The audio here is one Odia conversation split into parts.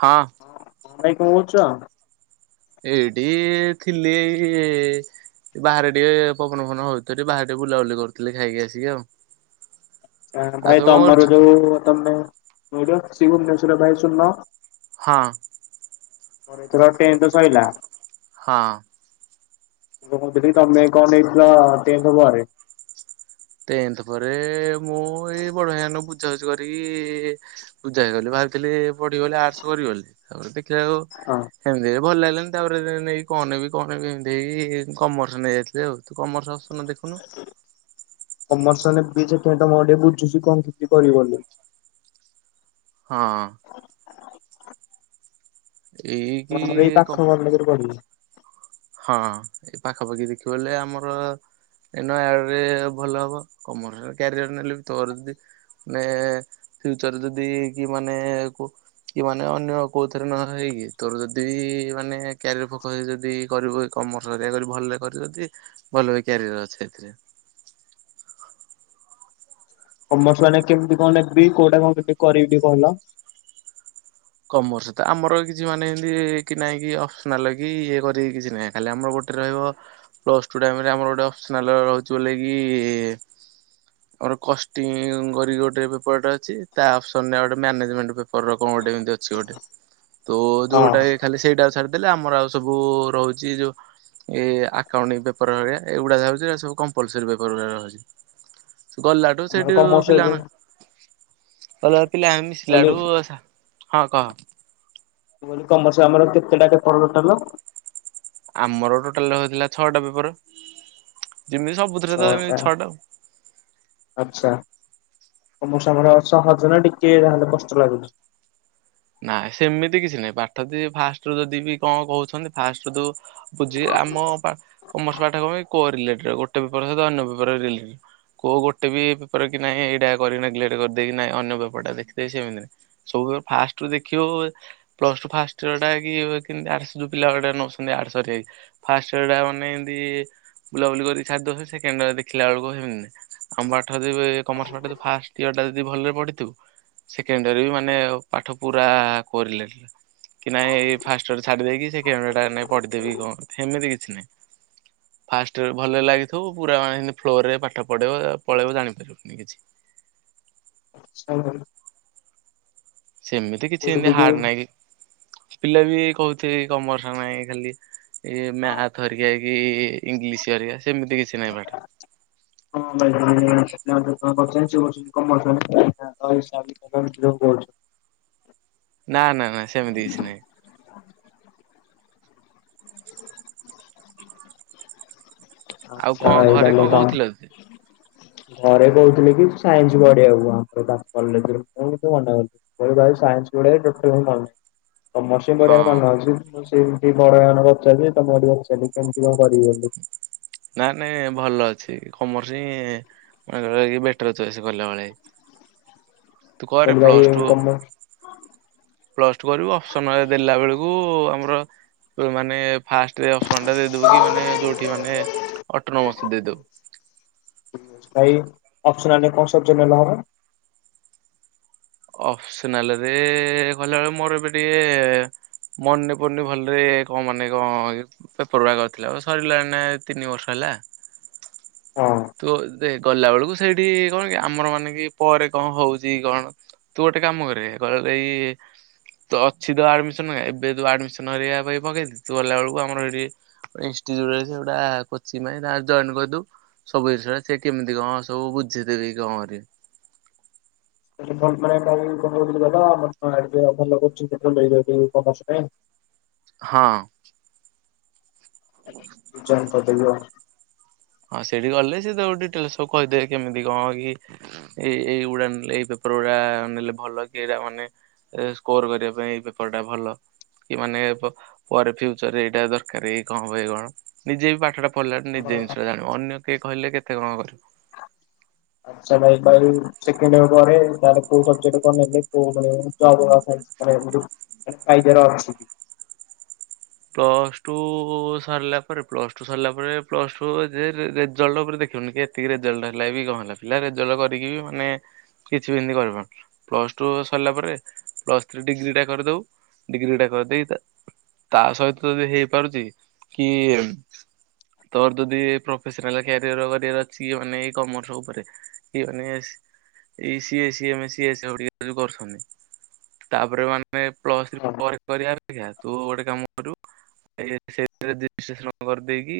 ହଁ। ଭାଇ କଣ କହୁଛ? ଏଇଠି ଥିଲି ଏଇ। ବାହାରେ ଟିକେ ପବନ ଫବନ୍ ହଉଥିଲ ବାହାରେ ଟିକେ ବୁଲାବୁଲି କରୁଥିଲି ଖାଇକି ଆସିକି ଆଉ। ଆଉ ଭାଇ ସବୁ କଣ ତମର କରୁଛୁ? ଯୋଉ ତମେ ଶ୍ରୀ ଭୁବନେଶ୍ଵର ଭାଇ ଶୁନ। ହଁ। ମୋର ଏଥର ଟେନ୍ଥ ସରିଲା। ହଁ। ଲ ମୁଁ ଦେଖିଲି ତମେ କଣ ନେଇଥିଲ ଟେନ୍ଥ ପରେ। ଟେନ୍ଥ ପରେ ମୁଁ ଏଇ ବଡ଼ ଭାଇାନଙ୍କୁ ବୁଝା ବୁଝି କରିକି। ପୂଜା ହେଇଗଲି ଭାବିଥିଲି ପଢି଼ବିବେଲି ଆର୍ଟସ୍ କରିବିବୋଲି ତାପରେ ଦେଖିଲା କୁ ହଁ। ଏମିତିରେ ଭଲ ଲାଗିଲାନି ତାପରେ ନେଇକି କଣ ନେବି କଣ ନେବି ଏମିତି ହେଇକି କମର୍ସ ନେଇଯାଇଥିଲି ଆଉ ତୁ କମର୍ସ ଆ ନ ଦେଖନୁ ବର୍ଷେ ବି ସେଖ ତ ମୋର ଟିକେ ବୁଝୁଛି କଣ କିଛି କରିବ ବୋଲି। ହଁ। ଏଇ। କି ଆମର ଏଇ ପାଖ ବଡ଼ଗି ପଢିବି। ହଁ ଏ ପାଖାପାଖି ଦେଖିବହେଲେ ଆମର ଏ ନୟାଡ଼ରେ ଭଲ ହବ କମର୍ସ କ୍ୟାରିଅର ନେଲେ ବି ତୋର ଯଦି ମାନେ ଫିଉଚରରେ ଯଦି କି ମାନେ କୁ କି ମାନେ ଅନ୍ୟ କୋଉ ଥିରେ ନ ହେଇକି ତୋର ଯଦି ମାନେ କ୍ୟାରିଅର ଫୋକସ ରେ ଯଦି କରିବୁ କମର୍ସ ହେରିକା କରିବୁ ଭଲରେ କରିବୁ ଯଦି ଭଲ ବି କ୍ୟାରିଅର ଅଛି ସେଥିରେ। କମର୍ସ ମାନେ କେମିତି କଣ ନେବି କୋଉଟା କଣ କେମତି କରିବି କହିଲ? କମର୍ସ ତ ଆମର କିଛି ମାନେ ଏମତି କି ନହିଁ କି ଅପ୍ସନାଲ କି ଇଏ କରିବି କିଛି ନାହିଁ। ଖାଲି ଆମର ଗୋଟେ ରହିବ ପ୍ଲସ୍ ଟୁ ଟାଇମରେ ଆମର ଗୋଟେ ଅପ୍ସନାଲ ରହୁଛି ବୋଲି କିି ହ [inaudible] ଆମର କଷ୍ଟିଂ କରିକି ଗୋଟେ ପେପରଟା ଅଛି ତା ଅପସନ ରେ ଗଟେ ମାନେଜମେଣ୍ଟ ପେପର ର କଣ ଗୋଟେ ଏମିତି ଅଛି। ଅଛି ଗୋଟେ ତ ଯୋଉଟା ହଁ। ଖାଲି ସେଇଟା ଛାଡ଼ି ଦେଲେ ଆମର ଆଉ ସବୁ ରହୁଛି ଯୋଉ ଏ ଆକାଣ୍ଟିଙ୍ଗି ପେପର ଏଇଗୁଡ଼ା ଥାଉଚି କମ୍ପଲସରି ପେପର ଗୁଡ଼ାକ ଥାଉଛି। ଗଲାଠୁ ଆମର ସେଇଠି କମର୍ସ ରେ ପିଲାମାନେ ଗଲେ ପିଲା ଆମେ କଲି ମିଶିଲାଠୁ ଆସ ହଁ କହ। ଆମର କମର୍ସର କେତେଟା ପେପର ଟୋଟାଲ? ଆମର ଟୋଟାଲ ରହିଥିଲା ଛଅଟା ପେପର ଯେମିତି ସବୁ ଛଅଟା ଆଚ୍ଛା ତ ମୋ କମର୍ସ ଆମର ସହଜ ନା ଟିକେ ଯାହେଲେ କଷ୍ଟ ଲାଗୁଚି ନାଇ ସେମିତି କିଛି ନାହିଁ ପାଠ ଦ ଫାଷ୍ଟ ରୁ ଯଦି ବି କଣ କହୁଛନ୍ତି ଫାଷ୍ଟ ରୁ ଦୋ ହଉଛି ଆମ କମର୍ସ ପାଠ କଣ କି କୋରିଲେଟେଡ଼ ଗୋଟେ ପେପର ସହିତ ଅନ୍ୟ ପେପର ରିଲେଟେଡ୍ କୋଉ ଗୋଟେ ବି ପେପର କି ନାହିଁ ଏଇଟା କରି ନେଗ୍ଲେକ୍ଟ କରିଦେଇକି ନାଇଁ ଅନ୍ୟ ପେପର ଟା ଦେଖାଇଦେବି ସେମତି ନାଇଁ। ସବୁ ଫାଷ୍ଟୁରୁ ଦେଖିବ ପ୍ଲସ ଟୁ ଫାଷ୍ଟଇୟର ଟା କି ଏବେ କିନ୍ତୁ ଆର୍ଟ୍ସ ପିଲା ଗୁଡ଼ା ନଉଛନ୍ତି ଆର୍ଟ୍ସ ରେ ଫାଷ୍ଟୟର ଟା ମାନେ ଏମିତି ବୁଲାବୁଲି କରିକି ସରିଦୋଉଛନ୍ତି ସେକେଣ୍ଡୟାର ଦେଖିଲା ବେଳକୁ ହେମିତି ନାହିଁ। ଆମ ପାଠ ଯଦି କମର୍ସ ପାଠ ଫାଷ୍ଟ୍ ଇୟର ଟା ଯଦି ଭଲରେ ପଢ଼ିଥିବୁ ସେକେଣ୍ଡଇୟର ରେ ବି ମାନେ ପାଠ ପୁରା କରିଲେଣି କି ନାଇଁ ଫାଷ୍ଟୟର ଛାଡ଼ି ଦେଇକି ସେ ସେକେଣ୍ଡୟର ଟା ନାଇଁ ପଢ଼ିଦେବି କଣ ସେମିତି କିଛି ନାଇଁ। ଫାଷ୍ଟଇୟରରେ ଭଲରେ ଲାଗିଥିବୁ ପୁରା ମାନେ ଫ୍ଲୋ ରେ ପାଠ ପଢ଼େଇବ ପଳେଇବ ଜାଣିପାରିବନୁ କିଛି। ସ [unintelligible] ସେମିତି କିଛି କହୁଥିଲି ଏମିତି କି ହାର୍ଡ ନାହିଁ କି ପିଲା ବି କହୁଥିବେ କମର୍ସ ନାହିଁ ଖାଲି ଇ ମ୍ୟାଥ ହେରିକା ହେଇ କି ଇଂଲିଶ ହେରିକା ସେମିତି କିଛି ନାହିଁ ପାଠ। ହଁ ଭାଇ ବର୍ଷ କମା ହିସାବ [unintelligible] କହୁଛୁ [unintelligible] ନା, ନା, ନା ସେମିତି କିଛି ନୁହେଁ। ଆଉ କଣ ଘରେ ତାହେଲେ କଣ ତମ କହୁଥିଲା ଆଉ ସିଏ। ଘରେ କହୁଥିଲେ କି ସାଇନ୍ସ ପଢ଼ିବାକୁ ଆମର ବାପା [unintelligible] ମନା କରିଦେଲି। ମୋର ଭାଇ ସାଇନ୍ସ ପଢ଼ିବାରେ ଟୋଟାଲି ହଉନେଇ କମର୍ସ [unintelligible] ହଁ କେମିତି କଣ କରିବି ବୋଲି। ନା ନାଇଁ ଭଲ ଅଛି କମର୍ସ ହିଁ ବେଟର ଚଏସ କଲା ଭଳିଆ ହେଇଚି। ଗଲୁ ଭାଇ ଟୁ କମର୍ଶ ପ୍ଲସ ଟୁ କରିବ ଅପସନ ରେ ଦେଲା ବେଳକୁ ଆମର ମାନେ ଫାଷ୍ଟରେ ଅପସନ ଟା ଦେଇଦବୁ କି ମାନେ ଯୋଉଠି ମାନେ ଅଟନମସ ଦେଇଦବୁ। ଭାଇ ଅପସନାଲ ରେ କଣ ସବଜେକ୍ଟ ନେଲେ ହବ? ଅପସନାଲରେ କଲା ବେଳେ ମୋର ଏବେ ଟିକେ ମନେ ପଡୁନି ଭଲରେ କଣ ମାନେ କଣ ଇଏକୁ ପେପର ବା କରିଥିଲା ଓ ସରିଲାଣି ନାଁ ଏ ତିନି ବର୍ଷ ହେଲା। ହଁ। ତୁ ଦେ ଗଲା ବେଳକୁ ସେଇଠି କଣ କି ଆମର ମାନେ କି ପରେ କଣ ହଉଛି କି କଣ? ତୁ ଗୋଟେ କାମ କରେ ଗ ଏଇ ତ ଅଛି ତ ଆଡମିସନ ଏବେ ତୁ ଆଡମିସନ କରିବା ପାଇଁ ପକେଇ ଥିଲି ତୁ ଗଲା ବେଳକୁ ଆମର ଏଇଠି ଇନଷ୍ଟିଚ୍ୟୁଟରେ ସେଗୁଡ଼ା କୋଚିଙ୍ଗ ପାଇଁ ତାଙ୍କୁ କରିଦବୁ। ସବୁ ଜିନଷରେ ସେ କେମିତି କଣ ସବୁ ବୁଝିଦେବେ କି କଣ କରିବେ। [unintelligible] ହଁ। ଏକାଥରେ ଜଏନ୍ କରଦେବୀ ଅ ହଁ ସେଇଠି ଗଲେ ସେ ତମକୁ ଡିଟେଲ୍ ସବୁ କହିଦେବେ କେମିତି କଣ କି? ଏ ଏଇ ଏଇଗୁଡା ନେଲେ ଏଇ ପେପର ଗୁଡା ନେଲେ ଭଲ କି ଏଇଡା ମାନେ ଏ ସ୍କୋର କରିବା ପାଇଁ ଏଇ ପେପର ଟା ଭଲ। କି ମାନେ ପ ପରେ ଫିୟୁଚର ରେ ଏଇଟା ଦରକାର କି କଣ ହବ କଣ ନିଜେ ବି ପାଠଟା ପଢ଼ିଲା ଠୁ ନିଜେ ଆମର ଜିନିଷଟା ଜାଣିବୁ ଅନ୍ୟ କିଏ କହିଲେ କେତ କଣ କରିବୁ। ଆଚ୍ଛା ଭାଇ ପାରୁ। ସେକଣ୍ଡ ୟିଅର୍ ପରେ ତାପରେ କୋଉ ସବଜେକ୍ଟ କଣ ନେଲେ [unintelligible] କାହିଁକି ନାଁ ପାଇକାଡ ଅଛି କି? ପ୍ଲସ ଟୁ ସରିଲା ପରେ ପ୍ଲସ୍ ଟୁ ସରିଲା ପରେ। ପ୍ଲସ୍ ଟୁ ଯେ ରେଜଲ୍ଟ ଉପରେ ଦେଖିବନି କେ ଏତିକି ରେଜଲ୍ଟ ହେଲା କି କଣ ହେଲା। ପିଲା ରେଜଲ୍ଟ କରିକି ବି ମାନେ କିଛି ବି ଏମିତି କରିପାରୁ ପ୍ଲସ୍ ଟୁ ସରିଲା ପରେ ପ୍ଲସ୍ ଥ୍ରୀ ଡିଗ୍ରୀଟା କରିଦେବୁ। ଡିଗ୍ରୀଟା କରିଦେଇ ତା ତା ସହିତ ଯଦି ହେଇପାରୁଚି କି ତୋର ଯଦି ପ୍ରଫେସନାଲ କ୍ୟାରିୟର କରିବାର ଅଛି ମାନେ ଏଇ କମର୍ସ ଉପରେ କିଏ ମାନେ ସି ଏଇ ସିଏ ସିଏ ଆମେ ସିଏ ଓଡିଆ ଯୋଉ କରୁଛନ୍ତି। ତାପରେ ମାନେ ପ୍ଲସ ଥ୍ରି ହଁ ପରେ କରିବା ଅପେକ୍ଷା ତୁ ଗୋଟେ କାମ କରିବୁ ଏ ସେଥିରେ ରେଜିଷ୍ଟ୍ରେସନ କରିଦେଇକି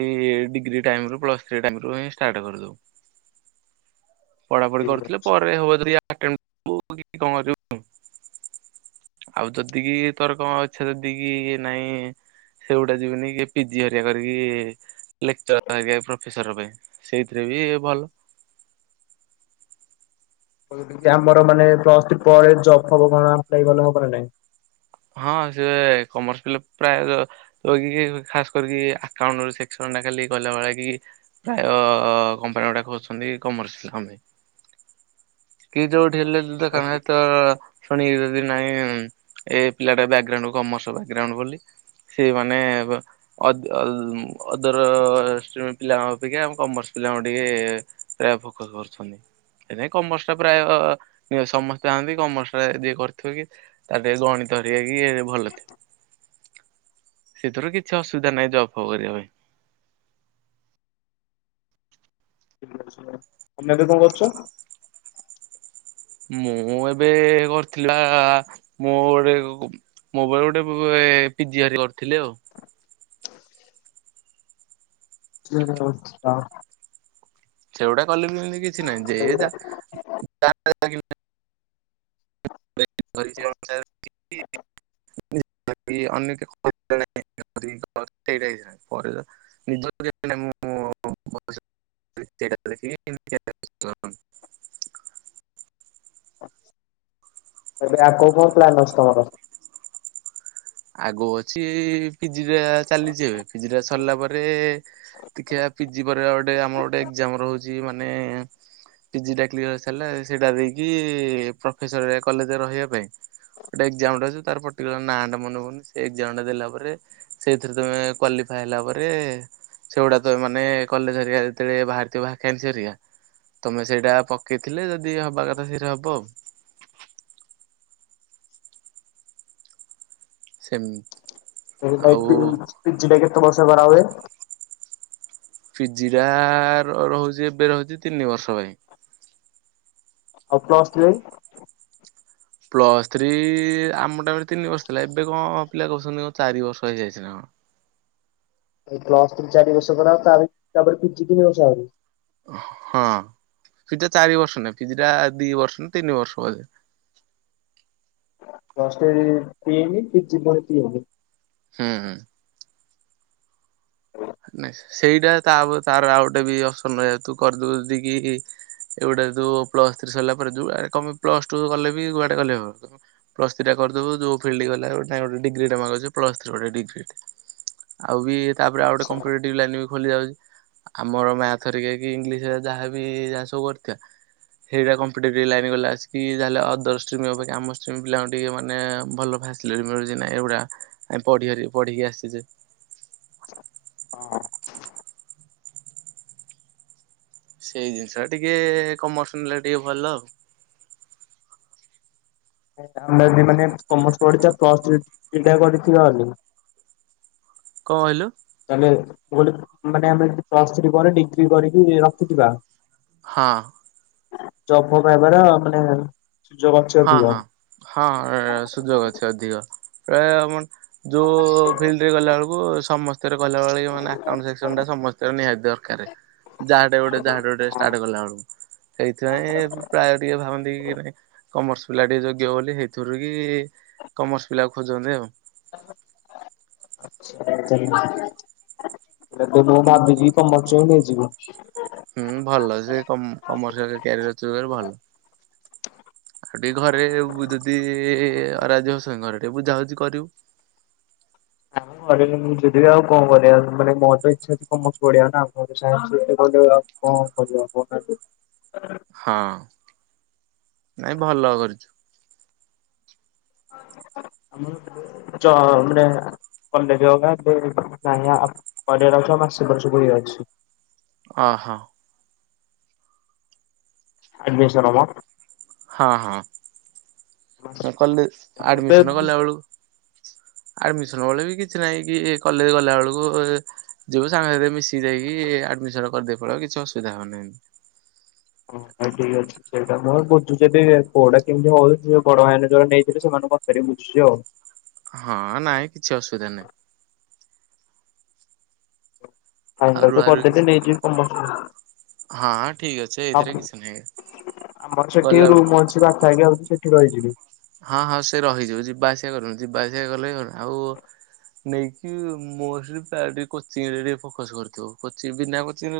ଏଇ ଡିଗ୍ରୀ ଟାଇମ୍ ରୁ ପ୍ଲସ୍ ଥ୍ରୀ ଟାଇମ୍ ରୁ ହିଁ ଷ୍ଟାର୍ଟ କରିଦବୁ। [inaudible] ପଢାପଢି ଠିକ୍ କରୁଥିଲେ ଅଛି। ପରେ ହବ ଦୁରିଆ ଅଟେନ୍ କରିବୁ କି କଣ କରିବୁ ଆଉ ଯଦି କି ତୋର କଣ ଅ ସେ ଦି କି ନାଇଁ ସେଗୁଡା ଯିବନି କି ପିଜି ହରିଆ କରିକି ଲେକ୍ ଚର୍ ହେବି ପ୍ରଫେସର ପାଇଁ ସେଇଥିରେ ବି ଭଲ। କହିଲି କି ଆମର ମାନେ ପ୍ଲସ ଥ୍ରି ପରେ ଜବ ଫବ କଣ ଆପ୍ଲାଇ କଲେ ହବ ନାଇଁ? ହଁ ସେ କମର୍ସ ପିଲା ପ୍ରାୟତ କରିକି ଖାସ୍ କରିକି ଆକାଉଣ୍ଟ ସେକ୍ସନ ଟା ଖାଲି କଲା ଭଳିଆ କି ପ୍ରାୟ କମ୍ପାନୀ ଗୁଡାକ ଖୋଜୁଛନ୍ତି କମର୍ସ ପିଲାଙ୍କ ପାଇଁ। କି ଯୋଉଠି ହେଲେ ଢେଙ୍କାନାଳରେ ତ ଶୁଣିକି ଯଦି ନାଇଁ ଏ ପିଲାଟା ବ୍ୟାକଗ୍ରାଉଣ୍ଡ କମର୍ସ ବ୍ୟାଗ ଗ୍ରାଉଣ୍ଡ ବୋଲି। ସିଏ ମାନେ ବ ଅ ଅ ଅଦର ଷ୍ଟିମ୍ ପିଲାଙ୍କ ଅପେକ୍ଷା କମର୍ସ ପିଲାଙ୍କୁ ଟିକେ ଏ ଆ ଫୋକସ କରୁଛନ୍ତି ସେଥିଲାଗି କମର୍ସ ପ୍ରାୟ ସମସ୍ତେ ଚାହାନ୍ତି କମର୍ସ ଟା ଯିଏ କରିଥିବ କି ତାର ଟିକେ ଗଣିତ ହେରିକା କି ଏ ଭଲ ଥି [inaudible] ସେଥିରୁ କିଛି ଅସୁବିଧା ନାହିଁ ଜବ୍ ଫବ୍ କରିବା ପାଇଁ। ତମେ ଏବେ କଣ କରୁଛ? ମୁଁ ଏବେ କରିଥିବି ବା ମୁଁ ଗୋଟେ ମୋ ପାଖରେ ଗୋଟେ ପିଜି ହ କରିଥିଲି ଆଉ ହ ଆଛା ସେଗୁଡା କଲେ ବି ଏମତି କିଛି ନାହିଁ ଯେ ଯା [inaudible] [inaudible] [inaudible] [inaudible] ଏବେ ଆଉ କଣ କଣ ପ୍ଲାନ୍ ଅଛି ତମର? ଆଗକୁ ଅଛି ପିଜିଟା ଚାଲିଛି ଏବେ ପିଜି ଟା ସରିଲା ପରେ ଦେଖିବା ପିଜି ପରେ ଆଉ ଗୋଟେ ଆମର ଗୋଟେ ଏକ୍ଜାମ ରହୁଛି ମାନେ ପିଜିଟା କ୍ଲିଅର କରି ସାରିଲା ସେଇଟା ଦେଇକି ପ୍ରଫେସର କଲେଜରେ ରହିବା ପାଇଁ ଗୋଟେ ଏକ୍ସାମ ରହୁଛି ତାର ପର୍ଟିକୁଲାର ନାଁ ଟା ମନେ ପଡୁନି। ସେ ଏକଜାମଟା ଦେଲା ପରେ ସେଇଥିରେ ତମେ କ୍ଵାଲିଫାଏ ହେଲା ପରେ ସେଗୁଡା ତ ମାନେ କଲେଜ ହେରିକା ଯେତେବେଳେ ବାହାରିଥିବ ଭାକାନ୍ସି ହେରିକା ତମେ ସେଇଟା ପକେଇଥିଲେ ଯଦି ହବା କଥା ସେଇଟା ହବ। ସେମ [inaudible] ପିଜିଟା ରହୁଛି ଏବେ ରହୁଛି ତିନି ବର୍ଷ ପାଇଁ ଆଉ ପ୍ଲସ୍ ଥ୍ରୀ? ପ୍ଲସ୍ ଥ୍ରୀ ଆମ ଟାଇମରେ ତିନି ବର୍ଷ ଥିଲା ଏବେ କଣ ପିଲା କରୁଛନ୍ତି କଣ ଚାରି ବର୍ଷ ହେଇଯାଇଛି ନା କଣ? ଏଇ ପ୍ଲସ୍ ଥ୍ରୀ ଚାରି ବର୍ଷ ପରେ ତା ତାପରେ ପିଜି ତିନି ବର୍ଷ ଆହୁରି? ହଁ ପିଜି ଚାରି ବର୍ଷ ନାଇ ପିଜିଟା ଦି ବର୍ଷ ନା ତିନି ବର୍ଷ ବୋଧେ ପ୍ଳସ୍ ଥ୍ରୀ ତିନି ପିଜି ପୁଣି ତିନି ହୁଁ। ନାଇ ସେଇଟା ତା ତାର ଆଉ ଗୋଟେ ବି ଅପସନ୍ ଜେହେତୁ କରିଦେଉଛି କି? ଏଗୁଡା ଯୋଉ ପ୍ଲସ ଥ୍ରୀ ସରିଲା ପରେ କମ ପ୍ଲସ ଟୁ କଲେ ବି କୁଆଡେ କଲେ ହବ? ପ୍ଲସ ଥ୍ରୀ ଟା କରିଦବୁ ଯୋଉ ଫିଲ୍ଡ ଗଲେ ଡିଗ୍ରୀ ଟାଏ ମାଗୁଛି ପ୍ଲସ୍ ଥ୍ରୀ ଗୋଟ ଡିଗ୍ରୀ ଟାଏ। ଆଉ ବି ତାପରେ ଆଉ ଗୋଟେ ଆଚ୍ଛା। କମ୍ପଲିଟ। ଲାଇନ୍ ବି ଖୋଲି ଯାଉଛି ଆମର ମ୍ୟାଥ ଘରିକା କି ଇଂଲିଶ ଘରିକା ଯାହାବି ଯାହା ସବୁ କରିଥିବା ସେଇଟା କମ୍ପିଟେଟିଭ୍ ଲାଇନ୍ ଗଲେ ଆସିକି ତାହେଲେ ଅଦର ଷ୍ଟିମମ୍ ଅପେକ୍ଷା ଆମଷ୍ଟ୍ରିମ ପିଲାଙ୍କୁ ଟିକେ ମାନେ ଭଲ ଫାସି ଲିଟି ମିଳିପାରୁଛି ନା ଏଗୁଡ଼ାକ ଆମେ ପଢିଆ ନି ପଢିକି ଆସିଛେ? ହଁ। ସେଇ ଜିନିଷଟା ଟିକେ କମର୍ସ ନେଲେ ଟିକେ ଭଲ। ଆମେ ଅମରାବୀ କମର୍ସ ପଢିଛ ପ୍ଲସ ଥ୍ରୀ କରିଥିବା ବୋଲି। [unintelligible] କଣ କହିଲୁ? ତାହେଲେ ଗୋଟେ ମାନେ ଆମେ ପ୍ଲସ୍ ଥ୍ରୀ ପରେ ଡିଗ୍ରୀ କରିକି ରଖିଥିବା। ହଁ। ଜବ୍ ପାଇବାର ମାନେ ସୁଯୋଗ ଅଛି ହଁ ଅଧିକ। ହଁ ହଁ ସୁଯୋଗ ଅଛି ଅଧିକ ପ୍ରାୟ ଆମର ଯୋଉ ଗଲା ବେଳକୁ ସମସ୍ତଙ୍କର ଗଲା ବେଳେ ମାନେ ଆକାଉଣ୍ଟ ସେକ୍ସନଟା ସମସ୍ତଙ୍କର ନିହାତି ଦରକାର। ଯାହାଟେ ଗୋଟେ ଯାହାଟେ ଗୋଟେ ଷ୍ଟାର୍ଟ କଲା ବେଳକୁ ସେଇଥିପାଇଁ ପ୍ରାୟ ଟିକେ ଭାବନ୍ତି କି ନାଇଁ କମର୍ସ ପିଲା ଟିକେ ଯୋଗ୍ୟ ବୋଲି ସେଇଥିରୁ କି କମର୍ସ ପିଲା ଖୋଜନ୍ତି ଆଉ। ଆଚ୍ଛା ଆଚ୍ଛା ମୁଁ ଭାବି ଯିବି କମଚ ହଁ ନେଇଯିବି। ହୁଁ ଭଲ ଜେ କମରସିଆଲ କ୍ୟାରିୟର ଥିବାରୁ ଭଲ। ଆଉ ଟିକେ ଘରେ ଯଦି ଅରାଜି ହଉଛନ୍ତି ଘରେ ଟିକେ ବୁଝାବୁଝି କରିବୁ। ମୁଁ ଯଦି ଆଉ କଣ କରିବା ଆଉ ମାନେ ମୋର ତ ଇଚ୍ଛା ଅଛି କମର୍ସ ପଢିବା ନା। [unintelligible] କଣ କରିବା କହୁନାହାନ୍ତି? ହଁ ନାଇଁ ଭଲ କରିଛୁ। ଚ ମାନେ କଲେଜ ଅଧା ପରେ ଚାହିଁଲେ କରିବାର ଅଛ ମାସେ ପଛୁକୁ ହିଁ ଅଛି। ଅ ହଁ। ଅଡ୍ମମିସନ୍ ମ। ହଁ ହଁ ତ କଲେଜ୍ ମୁଁ ଆଡମିସନ ଏବେ କଲା ବେଳକୁ ଆଡମିସନ ବେଳେ ବି କିଛି ନହିଁ କି କଲେଜ ଗଲା ବେଳକୁ ଯିବୁ ସାଙ୍ଗ ସାଥି ମିସିକି ସେ ଯାଇକି ଆଡମିସନ କରିଦେଇ ପଳେଇବ କିଛି ଅସୁବିଧା ହେବନାହିଁ। ହଉ ଠିକ୍ ଅଛି। ସେଇଟା ମୁଁ ବୁଝୁଛି ଜେ କଉଟା କେମିତି ହଉଛି ଯୋଉ ବଡ ମାନେ ଯୋଉ ନେଇଥିଲେ ସେମାନଙ୍କ ପାଖରେ ବୁଝୁଛି ଆଉ। ହଁ ନାଇଁ କିଛି ଅସୁବିଧା ନାହିଁ। ଆଉ ଫାଇନାଲ୍ ତ ରୁଆ ରୁଇ କରିଦେବେ ନେଇଜିବୁ କମର୍ସ। ହଁ ଠିକ ଅ ଆମର ସେଠି ଗଲା ରୁମ ଅଛି ବାପା ହେରିକା ଆଉ ସେଠି ରହିଯିବି। ହଁ ହଁ ସେ ରହିଯିବ ଯିବା ଆସିବା କଲେନୁ ଯିବା ଆସିବା କଲେ କ ଆଉ ନେଇକି ମୋ ଟିକେ କୋଚିଂରେ ଟିକେ ଫୋକସ୍ କରିଥିବୁ। କୋଚି ବିନା କୋଚିଂ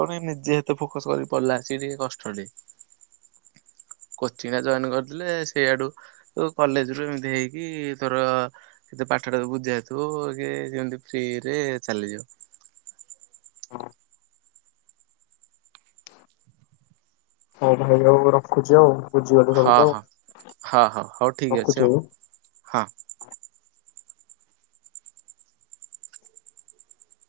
କଣ ନିଜେ ଏତେ ଫୋକସ କରି ପଡିଲା ସେ ଟିକେ କଷ୍ଟ ଟି। କୋଚିଂଟା ଜଏନ୍ କରିଦେଲେ ସେଇଆଡୁ କଲେଜ ରୁ ଏମିତି ହେଇକି ତୋର କେତେ ପାଠ ଟା ବୁଝା ହେଥିବ କି ଯେମିତି ଫ୍ରିରେ ଚାଲିଯିବ। ହଉ ଭାଇ ଆଉ ରଖୁଛି ଆଉ ବୁଝଗଲେ ହଁ ସବୁଛି ଆଉ ହଁ ହଁ ହଉ ହଉ ଠିକ୍ ଅଛି ରଖୁଛି ଆଉ। ହଁ।